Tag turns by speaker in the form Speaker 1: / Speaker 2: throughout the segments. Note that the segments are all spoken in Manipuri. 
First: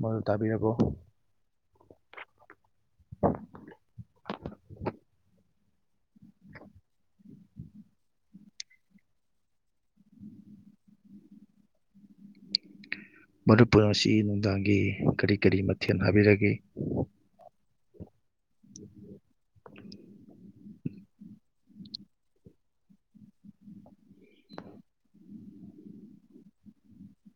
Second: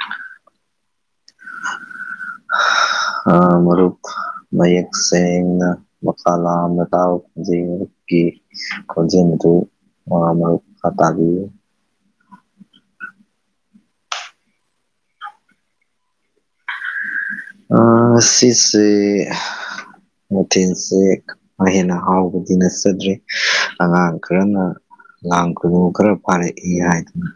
Speaker 1: ꯃꯔꯨꯞ ꯇꯥꯕꯤꯔꯕꯣ
Speaker 2: ꯍꯥ ꯑ ꯃꯔꯨꯞ ꯃꯌꯦꯛ ꯁꯦꯡ ꯅ ꯃꯀꯥ ꯂꯥꯝꯅ ꯇꯥꯕ ꯈꯣꯟꯖꯦꯟ ꯃꯔꯨꯞꯀꯤ ꯈꯣꯟꯖꯦꯟ ꯑꯗꯨ ꯑ ꯃꯈꯥꯇꯥꯕꯤꯌꯨ
Speaker 1: [inaudible] ꯇ꯭ꯔꯤꯄꯨꯔꯥꯁꯤ ꯅꯨꯡꯗꯥꯡꯒꯤ ꯀꯔꯤ ꯀꯔꯤ ꯃꯊꯦꯟ ꯍꯥꯕꯤꯔꯒꯦ
Speaker 2: ꯑ ꯁꯤꯁꯦ ꯃꯊꯦꯟꯁꯦ ꯈꯔ ꯍꯦꯟꯅ ꯍꯥꯎꯕꯗꯤ ꯅꯠꯆꯗ꯭ꯔꯦ ꯑꯉꯥꯡ ꯈꯔꯅ ꯂꯥꯡ ꯈꯨꯅꯨ ꯈꯔ ꯐꯥꯔꯛꯏ ꯍꯥꯏꯗꯨꯅ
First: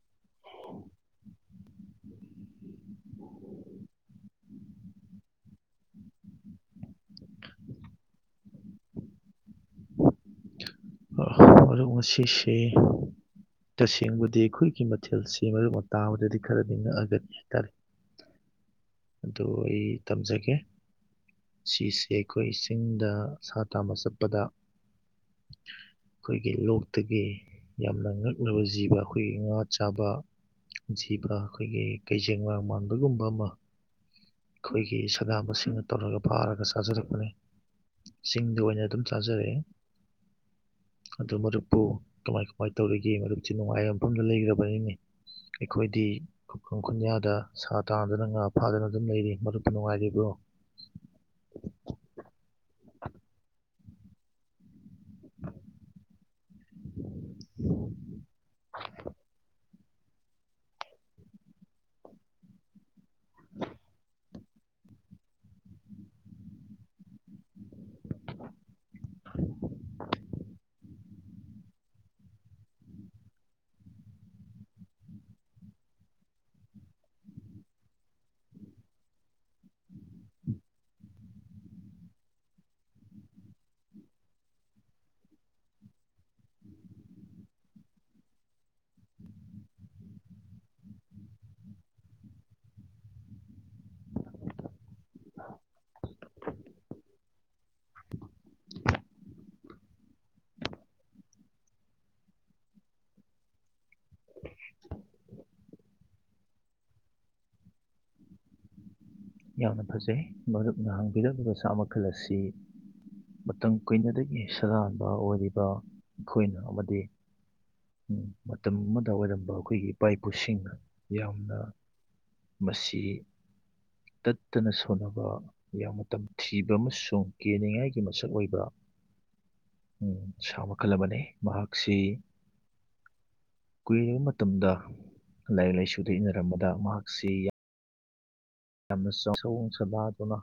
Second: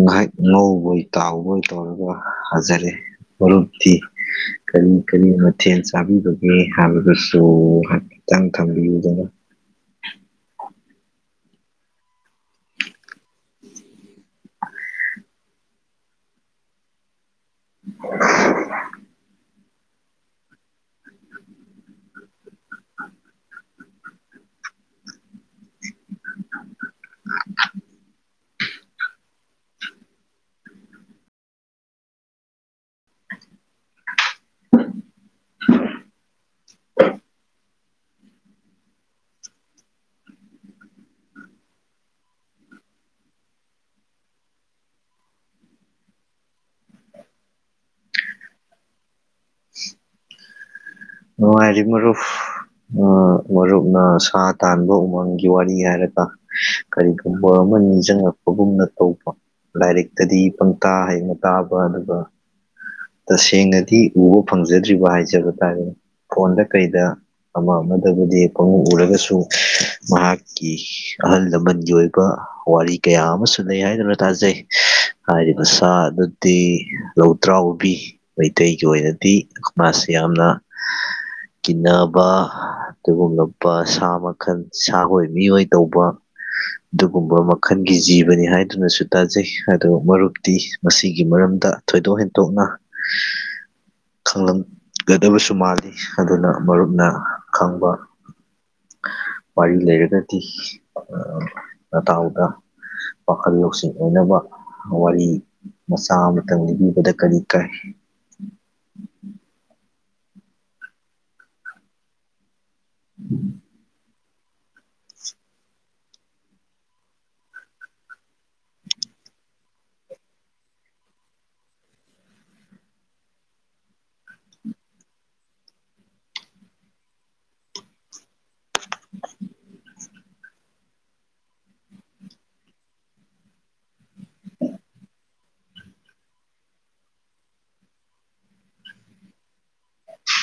Speaker 2: ꯉꯥꯏꯍꯥꯛ ꯉꯧꯕꯣꯏ ꯇꯥꯎꯕꯣꯏ ꯇꯧꯔꯒ ꯍꯥꯖꯔꯦ ꯃꯔꯨꯞꯇꯤ ꯀꯔꯤ ꯀꯔꯤ ꯃꯊꯦꯟ ꯆꯥꯕꯤꯕꯒꯦ ꯍꯥꯏꯕꯗꯨꯁꯨ ꯍꯥꯏꯐꯦꯠꯇꯪ ꯊꯝꯕꯤꯌꯨꯗꯅ
Speaker 1: [inaudible] ꯃꯔꯨꯞ ꯉꯁꯤꯁꯦ ꯇꯁꯦꯡꯕꯗꯤ ꯑꯈꯣꯏꯒꯤ ꯃꯊꯦꯜꯁꯤ ꯃꯔꯨꯞꯅ ꯇꯥꯕꯗꯗꯤ ꯈꯔꯗꯤ ꯉꯛꯑꯒꯅꯤ ꯇꯥꯔꯦ ꯑꯗꯨ ꯑꯩ ꯇꯝꯖꯒꯦ ꯁꯤꯁꯦ ꯑꯩꯈꯣꯏ ꯆꯤꯡꯗ ꯁꯥ ꯇꯥꯟꯕ ꯆꯠꯄꯗ ꯈꯣꯏ ꯖꯤꯕ ꯑꯈꯣꯏꯒꯤ ꯉꯥ ꯆꯥꯕ ꯖꯤꯕ ꯑꯈꯣꯏꯒꯤ ꯀꯩꯖꯦꯡꯂꯥꯡ ꯃꯥꯟ ꯑꯗꯨꯒꯨꯝꯕ ꯑꯃ ꯑꯈꯣꯏꯒꯤ ꯁꯗꯥꯟꯕꯁꯤꯡꯅ ꯇꯧꯔꯒ ꯐꯥꯔꯒ ꯆꯥꯖꯔꯛꯄꯅꯤ ꯆꯤꯡꯗ ꯑꯣꯏꯅ ꯑꯗꯨꯝ ꯆꯥꯖꯔꯛꯑꯦ ꯑꯗꯨ ꯃꯔꯨꯞꯄꯨ ꯀꯃꯥꯏ ꯀꯃꯥꯏ ꯇꯧꯔꯤꯒꯦ ꯃꯔꯨꯞꯁꯤ ꯅꯨꯡꯉꯥꯏꯕ ꯃꯐꯝꯗ ꯂꯩꯒ꯭ꯔꯕꯅꯤꯅꯦ ꯑꯩꯈꯣꯏꯗꯤ ꯈꯨꯛꯈꯪ ꯈꯨꯟꯌꯥꯗ ꯁꯥ ꯇꯥꯟꯗꯨꯅ ꯉꯥ ꯐꯥꯗꯨꯅ ꯑꯗꯨꯝ ꯂꯩꯔꯤ ꯃꯔꯨꯞꯇꯤ ꯅꯨꯡꯉꯥꯏꯔꯤꯕ꯭ꯔꯣ
Speaker 2: ꯅꯨꯡꯉꯥꯢꯔꯤ ꯃꯔꯨꯐ ꯑ ꯃꯔꯨꯞꯅ ꯁꯥ ꯇꯥꯟꯕ ꯎꯃꯪꯒꯤ ꯋꯥꯔꯤ ꯍꯥꯏꯔꯒ ꯀꯔꯤꯒꯨꯝꯕ ꯑ ꯃ ꯅꯤꯡꯖꯪꯉꯛꯄꯒꯨꯝꯅ ꯇꯧꯕ ꯂꯥꯏꯔꯤꯛꯇꯗꯤ ꯄꯪꯇꯥ ꯍꯦꯛ ꯃꯇꯥꯕ ꯑꯗꯨꯒ ꯇꯁꯦꯡꯅꯗꯤ ꯎꯕ ꯐꯪꯖꯗ꯭ꯔꯤꯕ ꯍꯥꯏꯖꯕ ꯇꯥꯔꯦꯅꯦ ꯐꯣꯟꯗ ꯀꯩꯗ ꯑꯃ ꯑꯃꯗꯕꯨꯗꯤ ꯄꯪꯎ ꯎꯔꯒꯁꯨ ꯃꯍꯥꯛꯀꯤ ꯑꯍꯜ ꯂꯃꯟꯒꯤ ꯑꯣꯏꯕ ꯋꯥꯔꯤ ꯀꯌꯥ ꯑꯃꯁꯨ ꯂꯩ ꯍꯥꯏꯗꯨꯅ ꯇꯥꯖꯩ ꯍꯥꯏꯔꯤꯕ ꯁꯥ [unintelligible] ꯂꯧꯗ꯭ꯔꯥꯎꯕꯤ ꯃꯩꯇꯩꯒꯤ ꯑꯣꯏꯅꯗꯤ ꯃꯥꯁꯤ ꯌꯥꯝꯅ
Speaker 1: [inaudible]
Speaker 2: ꯀꯤꯅꯕ ꯑꯗꯨꯒꯨꯝꯂꯕ ꯁꯥ ꯃꯈꯜ ꯁꯥꯑꯣꯏ ꯃꯤꯑꯣꯏ ꯇꯧꯕ ꯑꯗꯨꯒꯨꯝꯕ ꯃꯈꯟꯒꯤ ꯖꯤꯕꯅꯤ ꯍꯥꯏꯗꯨꯅꯁꯨ ꯇꯥꯖꯩ ꯑꯗꯣ ꯃꯔꯨꯞꯇꯤ ꯃꯁꯤꯒꯤ ꯃꯔꯝ [unintelligible] ꯊꯣꯏꯗꯣꯛ ꯍꯦꯟꯇꯣꯛꯅ ꯈꯪꯂꯝꯒꯗꯕꯁꯨ ꯃꯥꯜꯂꯤ ꯑꯗꯨꯅ ꯃꯔꯨꯞꯅ ꯈꯪꯕ ꯋꯥꯔꯤ ꯂꯩꯔꯒꯗꯤ [unintelligible] ꯅꯇꯥꯎꯗ ꯋꯥꯥꯈꯜ ꯂꯧꯁꯤꯡ ꯑꯣꯏꯅꯕ ꯋꯥꯔꯤ ꯃꯆꯥ ꯑꯃꯇꯪ ꯂꯤꯕꯤꯕꯗ ꯀꯔꯤ ꯀꯥꯢ
Speaker 1: ꯌꯥꯝꯅ ꯐꯖꯩ ꯃꯔꯨꯞꯅ ꯍꯡꯕꯤꯔꯛꯂꯤꯕ ꯁꯥ ꯃꯈꯜ ꯑꯁꯤ ꯃꯇꯝ ꯀꯨꯏꯅꯗꯒꯤ ꯁꯗꯥꯥꯟꯕ ꯑꯣꯏꯔꯤꯕ ꯑꯈꯣꯏꯅ ꯑꯃꯗꯤ ꯃꯇꯝ ꯑꯃꯗ ꯑꯣꯏꯔꯝꯕ ꯑꯩꯈꯣꯏꯒꯤ ꯏꯄꯥ ꯏꯄꯨꯁꯤꯡꯅ ꯌꯥꯝꯅ ꯃꯁꯤ ꯇꯠꯇꯅ ꯁꯣꯟꯅꯕ ꯌꯥꯝꯅ ꯇꯝꯊꯤꯕ ꯑꯃꯁꯨꯡ ꯀꯦꯅꯤꯡꯉꯥꯏꯒꯤ ꯃꯁꯛ ꯑꯣꯏꯕ ꯎꯝ ꯁꯥ ꯃꯈꯜ ꯑꯃꯅꯤ ꯃꯍꯥꯛꯁꯤ ꯀꯨꯏꯔꯕ ꯃꯇꯝꯗ ꯂꯥꯏꯔꯤꯛ ꯂꯥꯏꯁꯨꯗ ꯏꯟꯅꯔꯝꯕꯗ ꯃꯍꯥꯛꯁꯤ ꯌꯥ ꯌꯥꯝꯅ ꯆꯥꯎ [unintelligible] ꯁꯑꯣꯡ ꯁꯗꯥꯗꯨꯅ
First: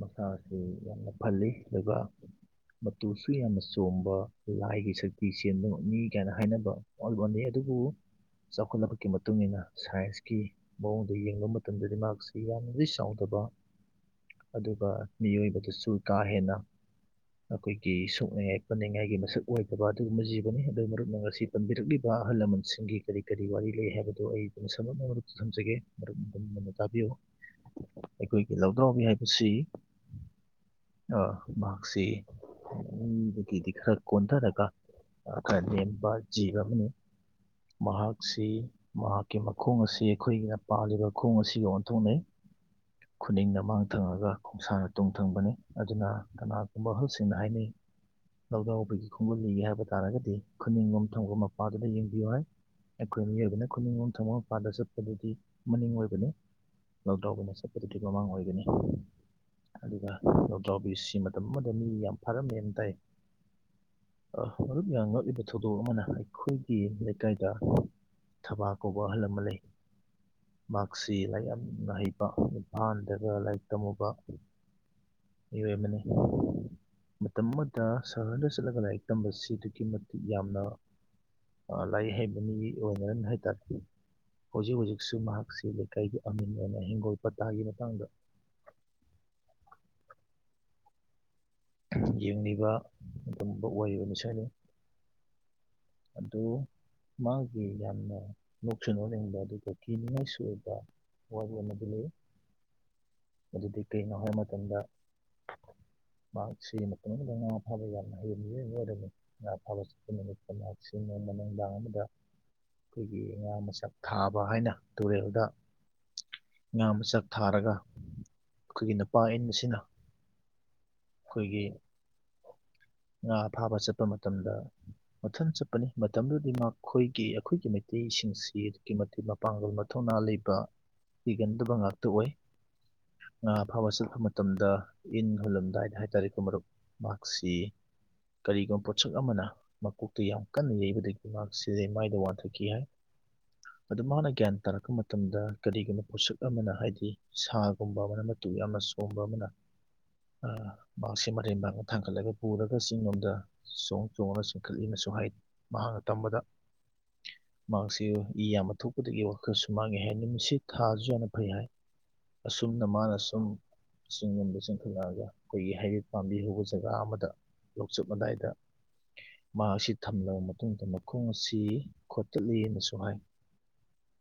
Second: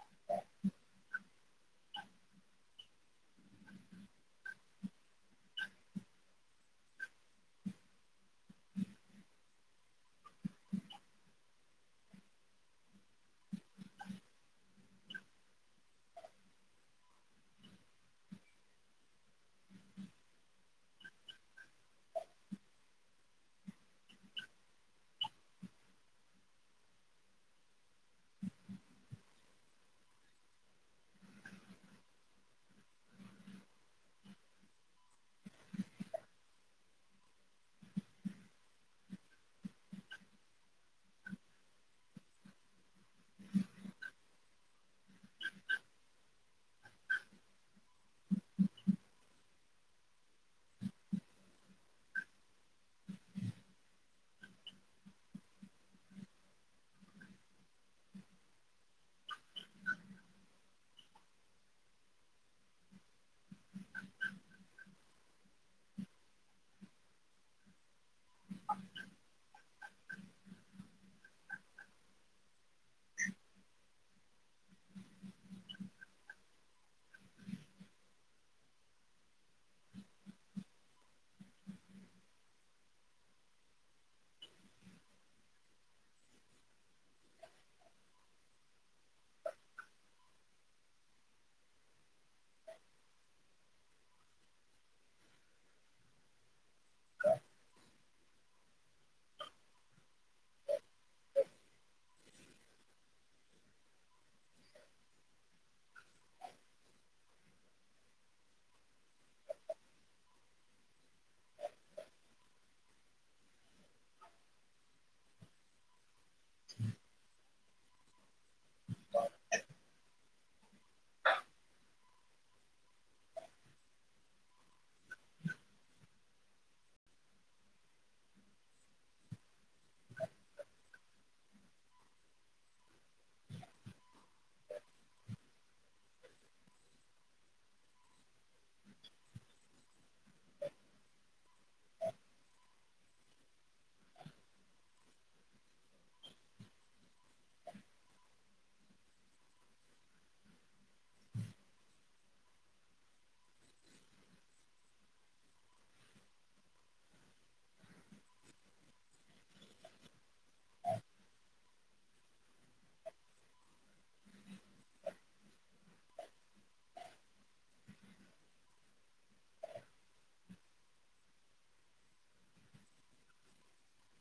Speaker 1: ꯃꯁꯥ ꯑꯁꯤ ꯌꯥꯝꯅ ꯐꯜꯂꯤ ꯑꯗꯨꯒ ꯃꯇꯨꯁꯨ ꯌꯥꯝꯅ ꯆꯣꯝꯕ ꯂꯥꯏꯒꯤ ꯁꯛꯇꯤ ꯆꯦꯟꯕꯅꯤ ꯀꯥꯏꯅ ꯍꯥꯏꯅꯕ [unintelligible] ꯑꯗꯨ ꯗꯨꯕꯨ ꯆꯥꯎꯈꯠꯂꯛꯄꯒꯤ ꯃꯇꯨꯡꯏꯟꯅ ꯁꯥꯏꯟꯁꯀꯤ ꯃꯑꯣꯡꯗ ꯌꯦꯡꯕ ꯃꯇꯝꯗꯗꯤ ꯃꯍꯥꯛꯁꯤ ꯌꯥꯝꯅꯗꯤ ꯆꯥꯎꯗ ꯕ ꯑꯗꯨꯒ ꯃꯤꯑꯣꯏꯕꯗꯁꯨ ꯀꯥ ꯍꯦꯟꯅ ꯑꯈꯣꯏꯒꯤ ꯁꯣꯛꯅꯤꯡꯉꯥꯏ ꯄꯅꯤꯡꯉꯥꯏꯒꯤ ꯃꯁꯛ [unintelligible] ꯑꯗꯨꯒꯨꯝꯕ ꯖꯤꯕꯅꯤ ꯑꯗꯨ ꯃꯔꯨꯞꯅ ꯉꯁꯤ ꯄꯟꯕꯤꯔꯛꯂꯤꯕ ꯑꯍꯜ ꯂꯃꯟꯁꯤꯡꯒꯤ ꯀꯔꯤ ꯀꯔꯤ ꯋꯥꯔꯤ ꯂꯩ ꯍꯥꯏꯕꯗꯨ ꯑꯩ ꯗꯨꯝ ꯁꯝꯂꯞꯅ ꯃꯔꯨꯞꯇ ꯊꯝꯖꯒꯦ ꯃꯔꯨꯞ ꯃꯨꯟꯅ ꯃꯨꯟꯅ ꯇꯥꯕꯤꯌꯨ ꯑꯩꯈꯣꯏꯒꯤ ꯂꯧꯗ꯭ꯔꯥꯎꯕꯤ ꯍꯥꯏꯕꯁꯤ ꯑ ꯃꯍꯥꯛꯁꯤ ꯃꯤꯗꯒꯤꯗꯤ ꯈꯔ ꯀꯣꯟꯗꯔꯒ ꯑ ꯈꯔ ꯅꯦꯝꯕ ꯖꯤꯕ ꯑꯃꯅꯤ ꯃꯍꯥꯛꯁꯤ ꯃꯍꯥꯛꯀꯤ ꯃꯈꯣꯡ ꯑꯁꯤ ꯑꯩꯈꯣꯏꯒꯤꯅ ꯄꯥꯜꯂꯤꯕ ꯈꯣꯡ ꯑꯁꯤꯒ ꯑꯣꯟꯊꯣꯛꯅꯩ ꯈꯨꯅꯤꯡꯅ ꯃꯥꯡ ꯊꯪꯉꯒ ꯈꯣꯡꯁꯥꯡꯅ ꯇꯨꯡ ꯊꯪꯕꯅꯤ ꯑꯗꯨꯅ ꯀꯅꯥꯒꯨꯝꯕ ꯑꯍꯜꯁꯤꯡꯅ ꯍꯥꯏꯅꯩ ꯂꯧꯗ꯭ꯔꯥꯎꯕꯤꯒꯤ ꯈꯣꯡꯒꯨꯜ ꯂꯤꯒꯦ ꯍꯥꯏꯕ ꯇꯥꯔꯒꯗꯤ ꯈꯨꯅꯤꯡꯂꯣꯝ ꯊꯪꯕ ꯃꯄꯥꯗꯨꯗ ꯌꯦꯡꯕꯤꯌꯨ ꯍꯥꯏ ꯑꯩꯈꯣꯏ ꯃꯤꯑꯣꯏꯕꯅ ꯈꯨꯅꯤꯡ ꯂꯣꯝ ꯊꯪꯕ ꯃꯄꯥꯥꯗ ꯆꯠꯄꯗꯨꯗꯤ ꯃꯅꯤꯡ ꯑꯣꯏꯕꯅꯤ ꯂꯧꯗ꯭ꯔꯥꯎꯕꯤꯅ ꯆꯠꯄꯗꯨꯗꯤ ꯃꯃꯥꯡ ꯑꯣꯏꯒꯅꯤ ꯑꯗꯨꯒ ꯂꯧꯗ꯭ꯔꯥꯎꯕꯤꯁꯤ ꯃꯇꯝ ꯑꯃꯗ ꯃꯤ ꯌꯥꯝ ꯐꯥꯔꯝꯃꯦꯟ ꯇꯥꯏ ꯑ ꯃꯔꯨꯞ ꯌꯥꯝ ꯉꯛꯂꯤꯕ ꯊꯧꯗꯣꯛ ꯑꯃꯅ ꯑꯩꯈꯣꯏꯒꯤ ꯂꯩꯀꯥꯏꯗ ꯊꯕꯥꯥ ꯀꯧꯕ ꯑꯍꯜ ꯑꯃ ꯂꯩ ꯃꯍꯥꯛꯁꯤ ꯂꯥꯏꯔꯤꯛ ꯌꯥꯝꯅ ꯍꯩꯕ ꯏꯝꯐꯥꯟꯗꯒ ꯂꯥꯏꯔꯤꯛ ꯇꯝꯃꯨꯕ ꯃꯤꯌꫭꯢ ꯑꯃꯅꯤ ꯃꯇꯝ ꯑꯃꯗ ꯁꯍꯔꯗ ꯆꯠꯂꯒ ꯂꯥꯏꯔꯤꯛ ꯇꯝꯕꯁꯤ ꯑꯗꯨꯛꯀꯤ ꯃꯇꯤꯛ ꯌꯥꯝꯅ ꯑ ꯂꯥꯏꯔꯤꯛ ꯍꯩꯕ ꯃꯤ ꯑꯣꯏꯅꯔꯝꯃꯦ ꯍꯥꯏ ꯇꯥꯔꯦ ꯍꯨꯖꯤꯛ ꯍꯨꯖꯤꯛꯁꯨ ꯃꯍꯥꯛꯁꯤ ꯂꯩꯀꯥꯏꯒꯤ ꯑꯃꯤꯟ ꯑꯣꯏꯅ ꯍꯤꯡꯒꯣꯜ ꯄꯇꯥꯒꯤ ꯃꯇꯥꯡꯗ ꯌꯦꯡꯂꯤꯕ ꯑꯗꯨꯝꯕ [unintelligible] ꯑꯗꯣ ꯃꯥꯒꯤ ꯌꯥꯝꯅ ꯅꯣꯛꯁꯨ ꯅꯣꯛꯅꯤꯡꯕ ꯑꯗꯨꯒ ꯀꯤꯅꯤꯡꯉꯥꯏꯁꯨ ꯑꯣꯏꯕ ꯋꯥꯔꯤ ꯑꯃꯗꯤ ꯂꯩ ꯑꯗꯨꯗꯤ ꯀꯩꯅꯣ ꯍꯥꯏꯕ ꯃꯇꯝꯗ ꯃꯍꯥꯛ ꯁꯤ ꯃꯇꯝ ꯑꯃꯗ ꯉꯥ ꯐꯥꯕ ꯌꯥꯝꯅ ꯍꯩꯕ ꯃꯤꯑꯣꯏꯕ ꯑꯃ ꯑꯣꯏꯔꯝꯃꯤ ꯉꯥ ꯐꯥꯕ ꯆꯠꯄ ꯅꯨꯃꯤꯠꯇ ꯃꯍꯥꯛꯁꯤ ꯅꯣꯡꯃ ꯅꯨꯡꯗꯥꯡ ꯑꯃꯗ ꯑꯩꯈꯣꯏꯒꯤ ꯉꯥ ꯃꯆꯥꯛ ꯊꯥꯕ ꯍꯥꯏꯅ ꯇꯨꯔꯦꯜꯗ ꯉꯥ ꯃꯆꯥꯛ ꯊꯥꯔꯒ ꯑꯩꯈꯣꯏꯒꯤ ꯅꯨꯄꯥ ꯏꯟꯕꯁꯤꯅ ꯑꯩꯈꯣꯏꯒꯤ ꯉꯥ ꯐꯥꯕ ꯆꯠꯄ ꯃꯇꯝꯗ ꯃꯊꯟ ꯆꯠꯄꯅꯤ ꯃꯇꯝꯗꯨꯗꯤ ꯃꯈꯣꯏꯒꯤ ꯑꯩꯈꯣꯏꯒꯤ ꯃꯩꯇꯩ ꯁꯤꯡꯁꯤ ꯑꯗꯨꯛꯀꯤ ꯃꯇꯤꯛ ꯃꯄꯥꯡꯒꯜ ꯃꯊꯧꯅꯥ ꯂꯩꯕ ꯀꯤꯒꯟꯗꯕ ꯉꯥꯛꯇ ꯑꯣꯏ ꯉꯥ ꯐꯥꯕ ꯆꯠꯄ ꯃꯇꯝꯗ ꯏꯟ ꯍꯨꯜꯂꯝ ꯑꯗꯥꯏ ꯍꯥꯏꯇꯥꯔꯦꯀꯣ ꯃꯔꯨꯞ ꯃꯍꯥꯛꯁꯤ ꯀꯔꯤꯒꯨꯝꯕ ꯄꯣꯠꯁꯛ ꯑꯃꯅ ꯃꯀꯣꯛꯇ ꯌꯥꯝ ꯀꯟꯅ ꯌꯩꯕꯗꯒꯤ ꯃꯍꯥꯛꯁꯤ ꯂꯩꯃꯥꯏꯗ ꯋꯥꯟꯊꯈꯤ ꯑꯗꯨ ꯃꯥꯅ ꯒ꯭ꯌꯥꯟ ꯇꯥꯔꯛꯄ ꯃꯇꯝꯗ ꯀꯔꯤꯒꯨꯝꯕ ꯄꯣꯠꯁꯛ ꯑꯃꯅ ꯍꯥꯏꯗꯤ ꯁꯥꯒꯨꯝꯕ ꯑꯃꯅ ꯇꯨ ꯌꯥꯝꯅ ꯆꯣꯝꯕ ꯑꯃꯅ ꯑ ꯃꯍꯥꯛꯁꯦ ꯃꯔꯦꯟꯕꯥꯡꯗ ꯊꯥꯡꯒꯠꯂꯒ ꯄꯨꯔꯒ ꯆꯤꯡꯂꯣꯝꯗ ꯆꯣꯡ ꯆꯣꯡꯉꯒ ꯆꯤꯡꯈꯠꯂꯤꯅꯁꯨ ꯍꯥꯏ ꯃꯍꯥꯛꯅ ꯇꯝꯕꯗ ꯃꯍꯥꯛꯁꯤ ꯏ ꯌꯥꯝꯕ ꯊꯣꯛꯄꯗꯒꯤ ꯋꯥꯈꯜꯁꯨ ꯃꯥꯡꯉꯦ ꯍꯥꯏ ꯅꯨꯃꯤꯠꯁꯤ ꯊꯥꯁꯨ ꯌꯥꯝꯅ ꯐꯩ ꯍꯥꯏ ꯑꯁꯨꯝꯅ ꯃꯥꯅ ꯑꯁꯨꯝ ꯆꯤꯡ ꯂꯣꯝꯗ ꯆꯦꯟꯈꯠꯂꯛꯑꯒ ꯑꯩꯈꯣꯏꯒꯤ ꯍꯩꯔꯤꯠ ꯄꯥꯝꯕꯤ ꯍꯧꯕ ꯖꯒꯥ ꯑꯃꯗ ꯂꯣꯛꯆꯨꯞ ꯑꯗꯥꯏꯗ ꯃꯍꯥꯛ ꯁꯤ ꯊꯝꯂꯕ ꯃꯇꯨꯡꯗ ꯃꯈꯣꯡ ꯁꯤ ꯈꯣꯠꯇꯠꯂꯦꯅꯁꯨ ꯍꯥꯏ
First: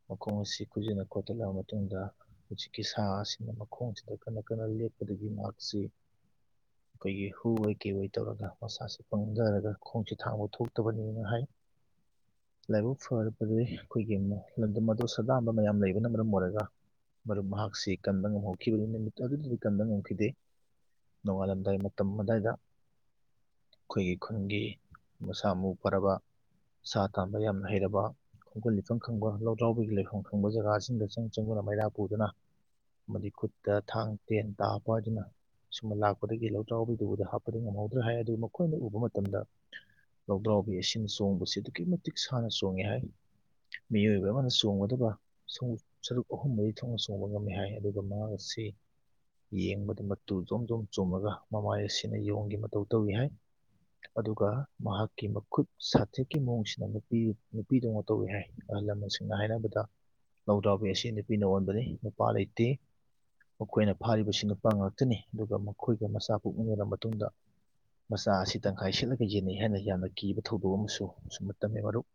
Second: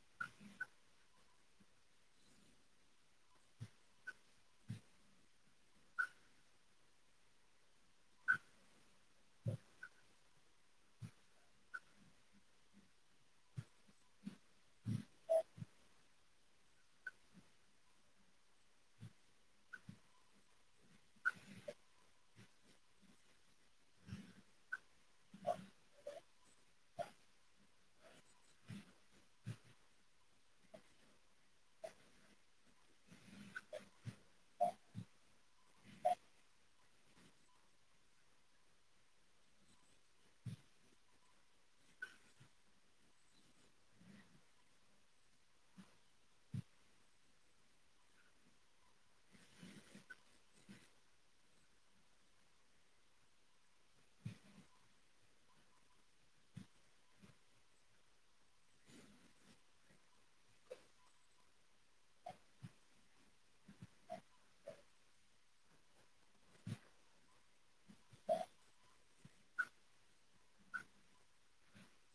Speaker 1: ꯃꯈꯣꯡ ꯑꯁꯤ ꯈꯨꯖꯤꯟꯅ ꯈꯣꯇꯠꯂꯕ ꯃꯇꯨꯡꯗ ꯍꯧꯖꯤꯛꯀꯤ ꯁꯥ ꯑꯁꯤꯅ ꯃꯈꯣꯡꯁꯤꯗ ꯀꯟꯅ ꯀꯟ [unintelligible] ꯂꯦꯛꯄꯗꯒꯤ ꯃꯍꯥꯛꯁꯤ ꯑꯩꯈꯣꯏꯒꯤ ꯍꯨ ꯑꯣꯏ ꯀꯩ ꯑꯣꯏ ꯇꯧꯔꯒ ꯃꯁꯥꯁꯦ ꯄꯪꯗꯔꯒ ꯈꯣꯡꯁꯦ ꯊꯥꯡꯕ ꯊꯣꯛꯇꯕꯅꯦꯅ ꯍꯥꯏ [inaudible] ꯂꯥꯏꯕꯛ ꯐꯔꯕꯗꯤ ꯑꯩꯈꯣꯏꯒꯤ ꯂꯝꯗꯝ ꯑꯗꯨ ꯁꯗꯥꯟꯕ ꯃꯌꯥꯝ ꯂꯩꯕꯅ ꯃꯔꯝ ꯑꯣꯏꯔꯒ ꯃꯔꯨꯞ ꯃꯍꯥꯛꯁꯤ ꯀꯟꯕ ꯉꯝꯍꯧꯈꯤꯕ [unintelligible] ꯅꯨꯃꯤꯠ ꯑꯗꯨꯒꯤ ꯀꯟꯕ ꯉꯝꯈꯤꯗꯦ ꯅꯣꯡꯉꯥꯜꯂꯝꯗꯥꯏ ꯃꯇꯝ ꯑꯗꯥꯏꯗ ꯑꯩꯈꯣꯏꯒꯤ ꯈꯨꯟꯒꯤ ꯃꯁꯥ ꯃꯎ ꯐꯔꯕ ꯁꯥ ꯇꯥꯟꯕ ꯌꯥꯝꯅ ꯍꯩꯔꯕ ꯈꯣꯡꯒꯨꯜ ꯂꯤꯐꯝ ꯈꯪꯕ ꯂꯧꯗ꯭ꯔꯥꯎꯕꯤꯒꯤ ꯂꯩꯐꯝ ꯈꯪꯕ ꯖꯒꯥꯁꯤꯡꯗ ꯆꯪ ꯆꯪꯗꯨꯅ ꯃꯩꯔꯥ ꯄꯨꯗꯨꯅ ꯑꯃꯗꯤ ꯈꯨꯠꯇ ꯊꯥꯡ ꯇꯦꯟ ꯇꯥ ꯄꯥꯏꯗꯨꯅ ꯁꯨꯝꯅ ꯂꯥꯛꯄꯗꯒꯤ ꯂꯧꯗ꯭ꯔꯥꯎꯕꯤꯗꯨ ꯎꯕꯗ ꯍꯥꯠꯄꯗꯤ ꯉꯝꯍꯧꯗ꯭ꯔꯦ ꯍꯥꯏ ꯑꯗꯨ ꯃꯈꯣꯏꯅ ꯎꯕ ꯃꯇꯝꯗ ꯍ ꯂꯧꯗꯥ꯭ꯔꯥꯎꯕꯤ ꯑꯁꯤꯅ ꯆꯣꯡꯕꯁꯤ ꯑꯗꯨꯛꯀꯤ ꯃꯇꯤꯛ ꯁꯥꯟꯅ ꯆꯣꯡꯉꯤ ꯍꯥꯏ ꯃꯤꯑꯣꯏꯕ ꯑꯃꯅ ꯆꯣꯡꯒꯗꯕ ꯁꯔꯨꯛ ꯁꯔꯨꯛ ꯑꯍꯨꯝ ꯃꯔꯤ ꯊꯣꯛꯅ ꯆꯣꯡꯕ ꯉꯝꯃꯤ ꯍꯥꯏ ꯑꯗꯨꯒ ꯃꯍꯥꯛ ꯑꯁꯤ [unintelligible] ꯌꯦꯡꯕꯗ ꯃ ꯇꯨ ꯖꯣꯝ ꯖꯣꯝ ꯆꯣꯝꯃꯒ ꯃꯃꯥꯏ ꯑꯁꯤꯅ ꯌꯣꯡꯒꯤ ꯃꯇꯧ ꯇꯧꯏ ꯍꯥꯏ ꯑꯗꯨꯒ ꯃꯍꯥꯛꯀꯤ ꯃꯈꯨꯠ ꯁꯥꯊꯦꯛꯀꯤ ꯃꯑꯣꯡꯁꯤꯅ ꯅꯨꯄꯤ ꯅꯨꯄꯤꯗꯧꯅ ꯇꯧꯋꯤ ꯍꯥꯏ ꯑꯍꯜ ꯂꯃꯟꯁꯤꯡꯅ ꯍꯥꯏꯅꯕꯗ ꯂꯧꯗꯥ꯭ꯔꯥꯎꯕꯤ ꯑꯁꯤ ꯅꯨꯄꯤꯅ ꯑꯣꯟꯕꯅꯤ ꯅꯨꯄꯥ ꯂꯩꯇꯦ ꯃꯈꯣꯏꯅ ꯐꯥꯔꯤꯕꯁꯤ ꯅꯨꯄꯥ ꯉꯥꯛꯇꯅꯤ ꯑꯗꯨꯒ ꯃꯈꯣꯏꯒ ꯃꯆꯥ ꯄꯣꯛꯃꯤꯟꯅꯔꯕ ꯃꯇꯨꯡꯗ ꯃꯆꯥ ꯑꯁꯤ ꯇꯪꯈꯥꯏ ꯁꯦꯠꯂꯒ ꯌꯦꯟꯅꯩ ꯍꯥꯏꯅ ꯌꯥꯝꯅ ꯀꯤꯕ ꯊꯧꯗꯣꯛ ꯑꯃꯁꯨ ꯑꯁꯨꯝꯅ ꯇꯝꯃꯦ ꯃꯔꯨꯞ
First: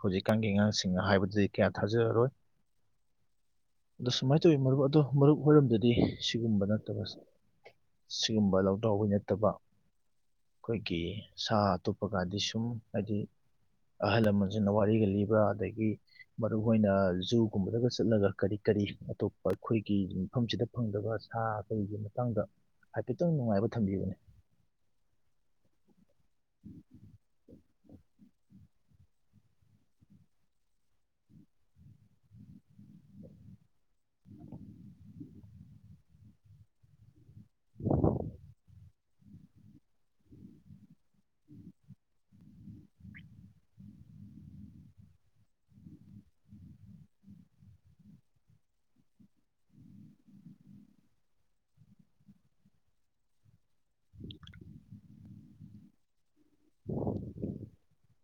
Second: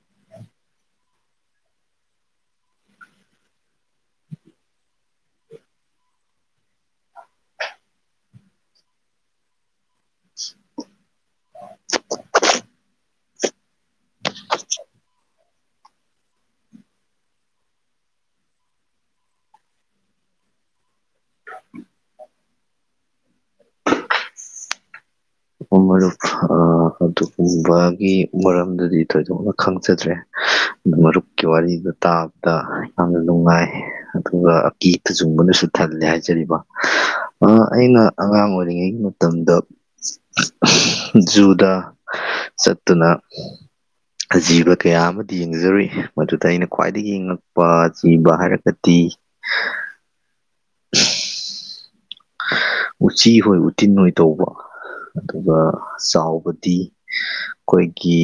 Speaker 1: ꯍꯧꯖꯤꯛꯀꯥꯟꯒꯤ ꯑꯉꯥꯡꯁꯤꯡꯅ ꯍꯥꯏꯕꯗꯨꯗꯤ ꯀꯌꯥ ꯊꯥꯖꯔꯔꯣꯏ ꯑꯗꯣ ꯁꯨꯃꯥꯏꯅ ꯇꯧꯋꯤ ꯃꯔꯨꯞ ꯑꯗꯣ ꯃꯔꯨꯞ ꯍꯣꯏꯔꯣꯝꯗꯗꯤ ꯁꯤꯒꯨꯝꯕ ꯅꯠꯇꯕ ꯁ ꯁꯤꯒꯨꯝꯕ ꯂꯧꯗ꯭ꯔꯥꯎꯕꯤ ꯅꯠꯇꯕ ꯑꯩꯈꯣꯏꯒꯤ ꯁꯥ ꯑꯇꯣꯞꯄ ꯀꯥꯗꯤ ꯁꯨꯝ ꯍꯥꯏꯗꯤ ꯑꯍꯜ ꯂꯃꯟꯁꯤꯡꯅ ꯋꯥꯔꯤꯒ ꯂꯤꯕꯔ ꯑꯗꯒꯤ ꯍ ꯃꯔꯨꯞꯍꯣꯏꯅ ꯖꯨ ꯒꯨꯝꯕꯗꯒ ꯆꯠꯂꯒ ꯀꯔꯤ ꯀꯔꯤ ꯑꯇꯣꯞꯄ ꯑꯩꯈꯣꯏꯒꯤ ꯃꯐꯝꯁꯤꯗ ꯐꯪꯗꯕ ꯁꯥ ꯀꯩꯒꯤ ꯃꯇꯥꯡꯗ ꯍꯥꯏꯐꯦꯠꯇꯪ ꯅꯨꯡꯉꯥꯏꯕ ꯊꯝꯕꯤꯌꯨꯅꯦ
Speaker 2: ꯎꯝ ꯃꯔꯨꯞ ꯑ ꯑꯗꯨꯒꯨꯝꯕꯒꯤ ꯃꯔꯝꯗꯗꯤ ꯊꯣꯏꯗꯣꯛꯅ ꯈꯪꯖꯗ꯭ꯔꯦ ꯃꯔꯨꯞꯀꯤ ꯋꯥꯔꯤꯗꯨ ꯇꯥꯕꯗ ꯌꯥꯝꯅ ꯅꯨꯡꯉꯥꯏ ꯑꯗꯨꯒ ꯑꯀꯤ ꯇꯨꯖꯨꯡꯕꯅꯁꯨ ꯊꯜꯂꯦ ꯍꯥꯏꯖꯔꯤꯕ ꯑ ꯑꯩꯅ ꯑꯉꯥꯡ ꯑꯣꯏꯔꯤꯉꯩꯒꯤ ꯃꯇꯝꯗ ꯖꯨꯗ ꯆꯠꯇꯨꯅ ꯑ ꯖꯤꯕ ꯀꯌꯥ ꯑꯃꯗꯤ ꯌꯦꯡꯖꯔꯨꯏ ꯃꯗꯨꯗ ꯑꯩꯅ ꯈ꯭ꯋꯥꯏꯗꯒꯤ ꯉꯛꯄ ꯖꯤꯕ ꯍꯥꯏꯔꯒꯗꯤ ꯢ [unintelligible]
Speaker 1: [inaudible]
Speaker 2: ꯎꯆꯤ ꯍꯣꯏ ꯎꯇꯤꯟ ꯑꯣꯏ ꯇꯧꯕ ꯑꯗꯨꯒ ꯆꯥꯎꯕ ꯗꯤ ꯈꯣꯏ ꯀꯤ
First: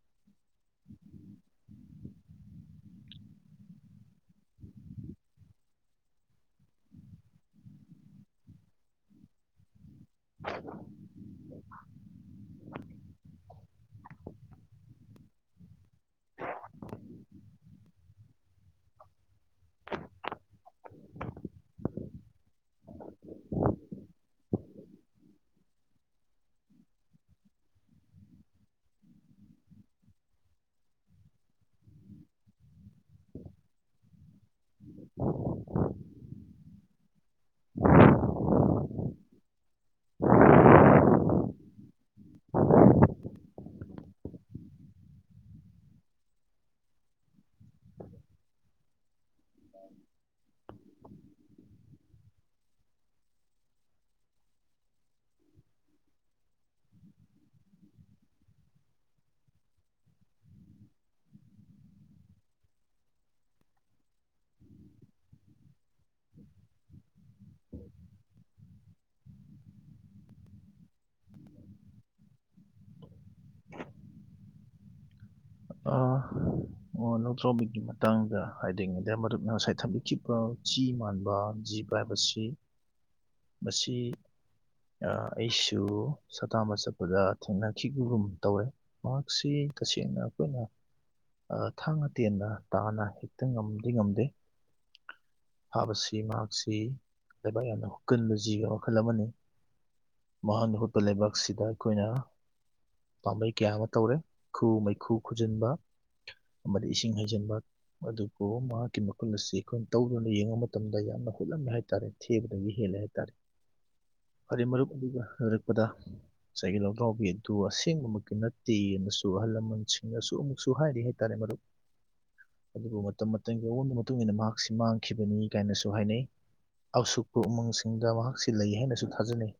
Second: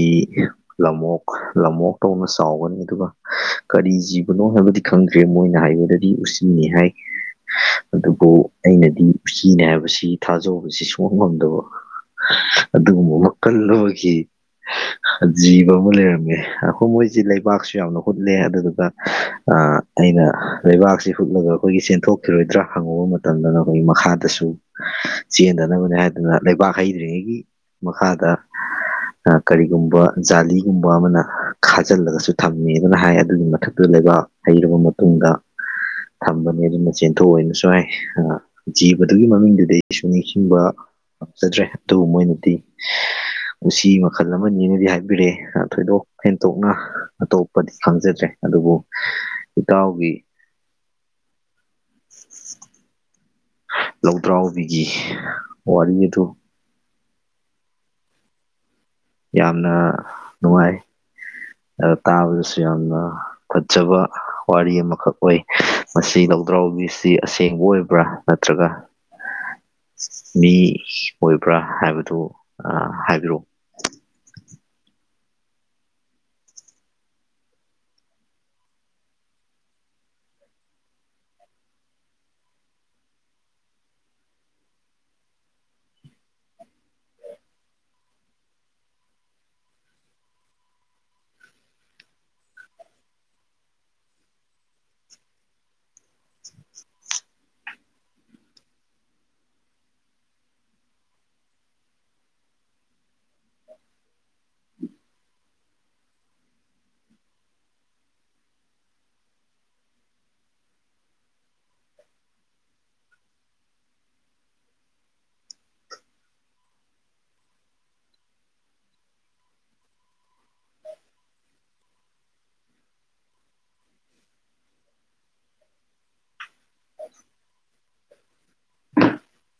Speaker 2: ꯂꯝꯑꯣꯛ ꯂꯝꯑꯣꯛ ꯇꯧꯅ ꯆꯥꯎꯒꯅꯤ ꯑꯗꯨꯒ ꯀꯔꯤ ꯖꯤꯕꯅꯣ ꯍꯥꯏꯕ ꯗꯤ ꯈꯪꯗ꯭ꯔꯦ ꯃꯣꯏꯅ ꯍꯥꯏꯕꯗꯗꯤ ꯎꯁꯤꯅꯤ ꯍꯥꯏ ꯑꯗꯨꯕꯨ ꯑꯩꯅꯗꯤ ꯎꯆꯤꯅꯦ ꯍꯥꯏꯕꯁꯤ ꯊꯥꯖꯧꯕꯁꯤ ꯁꯨꯛꯉꯝ ꯉꯝꯗꯕ ꯑꯗꯨꯒꯨꯝꯕ ꯋꯥꯀꯜꯂꯣꯒꯤ ꯖꯤꯕ ꯑꯃ ꯂꯩꯔꯝꯃꯦ ꯑꯈꯣꯏ ꯃꯣꯏꯖꯤ ꯂꯩꯕꯥꯛꯁꯨ ꯌꯥꯝꯅ ꯍꯨꯠꯂꯦ ꯑꯗꯨꯗꯨꯒ ꯑꯥ ꯑꯩꯅ ꯂꯩꯕꯥꯛꯁꯤ ꯍꯨꯠꯂꯒ ꯑꯈꯣꯏꯒꯤ ꯆꯦꯟꯊꯣꯛꯈꯤꯔꯣꯏꯗ꯭ꯔꯥ ꯍꯪꯉꯨꯕ ꯃ ꯇꯝꯗꯅ ꯑꯈꯣꯏꯒꯤ ꯃꯈꯥꯗꯁꯨ ꯆꯦꯟꯗꯅꯕꯅꯦ ꯍꯥꯏꯗꯨꯅ ꯂꯩꯕꯥꯛ ꯍꯩꯗ꯭ꯔꯤꯉꯩꯒꯤ ꯃꯈꯥꯗ ꯑ ꯀꯔꯤꯒꯨꯝꯕ ꯖꯥꯂꯤꯒꯨꯝꯕ ꯑꯃꯅ ꯈꯥꯖꯤꯜꯂꯒꯁꯨ ꯊꯝꯃꯦ ꯑꯗꯨꯅ ꯍꯥꯏ ꯑꯗꯨꯒꯤ ꯃꯊꯛꯇ ꯂꯩ [unintelligible] ꯍꯩꯔꯕ ꯃꯇꯨꯡꯗ ꯊꯝꯕꯅꯦ ꯑꯗꯨꯅ ꯆꯦꯟꯊꯣꯛꯑꯣꯏꯅꯁꯨ ꯍꯥꯏ ꯑ ꯖꯤꯕꯗꯨꯒꯤ ꯃꯃꯤꯡꯗꯨꯗꯤ ꯑꯩꯁꯨ ꯅꯤꯡꯁꯤꯡꯕ ꯉꯝꯖꯗ꯭ꯔꯦ ꯑꯗꯨ ꯃꯣꯏꯅꯗꯤ ꯎꯆꯤ ꯃꯈꯜ ꯑꯃꯅꯦꯅꯗꯤ ꯍꯥꯏꯕꯤꯔꯦ ꯑ ꯊꯣꯏꯗꯣꯛ ꯍꯦꯟꯇꯣꯛꯅ ꯑꯇꯣꯞꯄꯗꯤ ꯈꯪꯖꯗ꯭ꯔꯦ ꯑꯗꯨꯕꯨ ꯏꯇꯥꯎꯒꯤ ꯂꯧꯗ꯭ꯔꯥꯎꯕꯤꯒꯤ ꯋꯥꯔꯤ ꯑꯗꯨ ꯌꯥꯝꯅ ꯅꯨꯡꯉꯥꯏ ꯑ ꯇꯥꯕꯗꯁꯨ ꯌꯥꯝꯅ ꯐꯠꯖꯕ ꯋꯥꯔꯤ ꯑꯃꯈꯛ ꯑꯣꯏ ꯃꯁꯤ ꯂꯧꯗ꯭ꯔꯥꯎꯕꯤꯁꯤ ꯑꯁꯦꯡꯕ ꯑꯣꯏꯕ꯭ꯔꯥ ꯅꯠꯇ꯭ꯔꯒ
Speaker 1: [inaudible]
Speaker 2: ꯃꯤ ꯑꯣꯏꯕ꯭ꯔꯥ ꯍꯥꯏꯕꯗꯨ ꯑꯥ ꯍꯥꯏꯕꯤꯔꯣ
Speaker 1: ꯑꯥ ꯑꯣ ꯂꯧꯇ꯭ꯔꯥꯕꯤꯒꯤ ꯃꯇꯥꯡꯗ ꯍꯥꯏꯗꯤ ꯃꯦꯗꯤꯌꯥ ꯃꯔꯨꯞꯅ ꯉꯁꯥꯏ ꯊꯝꯕꯤꯈꯤꯕ ꯆꯤ ꯃꯥꯟꯕ ꯖꯤꯕ ꯍꯥꯏꯕꯁꯤ ꯃꯁꯤ ꯑꯥ ꯑꯩꯁꯨ ꯁꯥꯇꯥꯟꯕ ꯆꯠꯄꯗ ꯊꯦꯡꯅꯈꯤꯒꯤꯒꯨꯝ ꯇꯧꯋꯦ ꯃꯍꯥꯛꯁꯤ ꯇꯁꯦꯡꯅ ꯑꯈꯣꯏꯅ ꯑꯥ ꯊꯥꯡꯅ ꯇꯦꯟꯅ ꯇꯥꯅ ꯍꯦꯛꯇ ꯉꯝꯗꯤ ꯉꯝꯗꯦ ꯐꯥꯕꯁꯤ ꯃꯍꯥꯛꯁꯤ ꯂꯩꯕꯥꯛ ꯌꯥꯝꯅ ꯍꯣꯠꯀꯟꯕ ꯖꯤꯕ ꯃꯈꯜ ꯑꯃꯅꯤ ꯃꯍꯥꯛꯅ ꯍꯨꯠꯄ ꯂꯩꯕꯥꯛꯁꯤꯗ ꯑꯩꯈꯣꯏꯅ ꯄꯥꯝꯕꯩ ꯀꯌꯥ ꯑꯃ ꯇꯧꯔꯦ ꯈꯨꯨ ꯃꯩꯈꯨ ꯈꯨꯖꯤꯟꯕ ꯑꯃꯗꯤ ꯏꯁꯤꯡ ꯍꯩꯖꯟꯕ ꯑꯗꯨꯕꯨ ꯃꯍꯥꯛꯀꯤ ꯃꯈꯨꯟ ꯑꯁꯤ ꯈꯣꯏꯅ ꯇꯧꯗꯨꯅ ꯌꯦꯡꯕ ꯃꯇꯝꯗ ꯌꯥꯝꯅ ꯍꯨꯠꯂꯝꯃꯦ ꯍꯥꯏꯇꯥꯔꯦ ꯊꯦꯕꯗꯒꯤ ꯍꯦꯜꯂꯦ ꯍꯥꯏꯇꯥꯔꯦ ꯐꯔꯦ ꯃꯔꯨꯞ ꯑꯗꯨꯒ ꯂꯣꯔꯛꯄꯗ ꯉꯁꯥꯏꯒꯤ ꯂꯧꯇ꯭ꯔꯥꯎꯕꯤ ꯑꯗꯨ ꯑꯁꯦꯡꯕꯃꯛꯇꯤ ꯅꯠꯇꯦꯅꯁꯨ ꯑꯍꯜ ꯂꯃꯟꯁꯤꯡꯅꯁꯨ ꯑꯃꯨꯛꯁꯨ ꯍꯥꯏꯔꯤ ꯍꯥꯏꯇꯥꯔꯦ ꯃꯔꯨꯞ ꯑꯗꯨꯕꯨ ꯃꯇꯝ ꯃꯇꯝꯒꯤ ꯑꯑꯣꯟꯕ ꯃꯇꯨꯡꯏꯟꯅ ꯃꯍꯥꯛꯁꯤ ꯃꯥꯡꯈꯤꯕꯅꯤ ꯀꯥꯏꯅꯁꯨ ꯍꯥꯏꯅꯩ ꯑꯁꯨꯛꯄ ꯎꯃꯪꯁꯤꯡꯗ ꯃꯍꯥꯛꯁꯤ ꯂꯩ ꯍꯥꯏꯅꯁꯨ ꯊꯥꯖꯅꯩ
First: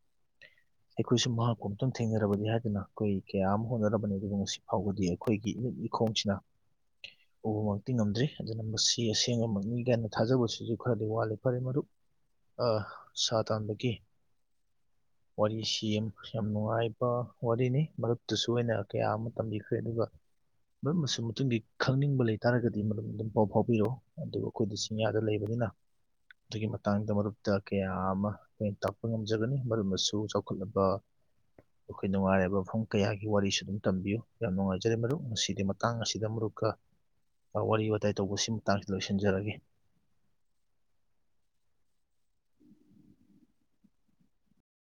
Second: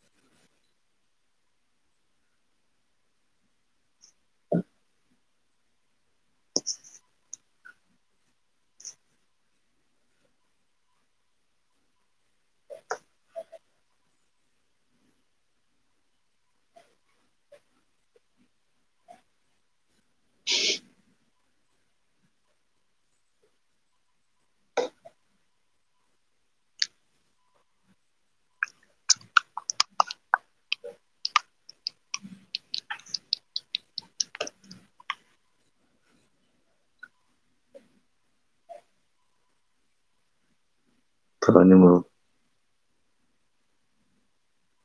Speaker 1: ꯑꯩꯈꯣꯏꯁꯨ ꯃꯍꯥꯛꯄꯨ ꯑꯝꯇꯪ ꯊꯦꯡꯅꯔꯕꯗꯤ ꯍꯥꯏꯗꯨꯅ ꯑꯈꯣꯏ ꯀꯌꯥ ꯑꯝ ꯍꯣꯠꯅꯔꯕꯅꯤ ꯑꯗꯨꯕꯨ ꯉꯁꯤ ꯐꯥꯎꯕꯗꯤ ꯑꯈꯣꯏꯒꯤ ꯏꯃꯤꯠ ꯏꯈꯣꯡꯁꯤꯅ ꯎꯕꯃꯛꯇꯤ ꯉꯝꯗ꯭ꯔꯤ ꯑꯗꯨꯅ ꯃꯁꯤ ꯑꯁꯦꯡꯕꯃꯛꯅꯤ ꯒꯥꯢꯅ ꯊꯥꯖꯕꯁꯤꯁꯨ ꯈꯔꯗꯤ ꯋꯥꯠꯂꯤ ꯐꯔꯦ ꯃꯔꯨꯞ ꯑ ꯁꯥ ꯇꯥꯟꯕꯒꯤ ꯋꯥꯔꯤꯁꯤ ꯌꯝ ꯌꯥꯝ ꯅꯨꯡꯉꯥꯏꯕ ꯋꯥꯔꯤꯅꯤ ꯃꯔꯨꯞꯇꯨꯁꯨ ꯑꯩꯅ ꯀꯌꯥ ꯑꯃ ꯇꯝꯕꯤꯈ꯭ꯔꯦ ꯑꯗꯨꯒ
Speaker 2: [unintelligible]
Speaker 1: ꯃꯔꯝ ꯃꯁꯤ ꯃꯇꯨꯡꯒꯤ ꯈꯪꯅꯤꯡꯕ ꯂꯩꯇꯥꯥꯔꯒꯗꯤ ꯃꯔꯨꯞ ꯑꯗꯨꯝ ꯄꯥꯎ ꯐꯥꯎꯕꯤꯔꯧ ꯑꯗꯨꯒ ꯑꯈꯣꯏꯗꯤ ꯆꯤꯡꯌꯥꯗ ꯂꯩꯕꯅꯤꯅꯥ ꯑꯗꯨꯒꯤ ꯃꯇꯥꯡꯗ ꯃꯔꯨꯞꯇ ꯀꯌꯥ ꯑꯃ ꯑꯈꯣꯏꯅ ꯇꯥꯛꯄ ꯉꯝꯖꯒꯅꯤ ꯃꯔꯨꯞꯅꯁꯨ ꯆꯥꯎꯈꯠꯂꯕ ꯑꯈꯣꯏ ꯅꯨꯡꯉꯥꯏꯔꯕ ꯃꯐꯝ ꯀꯌꯥꯒꯤ ꯋꯥꯔꯤꯁꯨ ꯑꯗꯨꯝ ꯇꯝꯕꯤꯌꯨ ꯌꯥꯝ ꯅꯨꯡꯉꯥꯏ ꯖꯔꯦ ꯃꯔꯨꯞ ꯉꯁꯤꯗꯤ ꯃꯇꯥꯡ ꯑꯁꯤꯗ ꯑꯔꯨꯞꯀ ꯋꯥꯔꯤ ꯋꯥꯇꯥꯏ ꯇꯧꯕꯁꯤ ꯃꯇꯥꯡꯁꯤꯗ ꯂꯣꯏꯁꯤꯟꯖꯔꯒꯦ
Speaker 2: ꯐꯅꯤ ꯃꯔꯨꯞ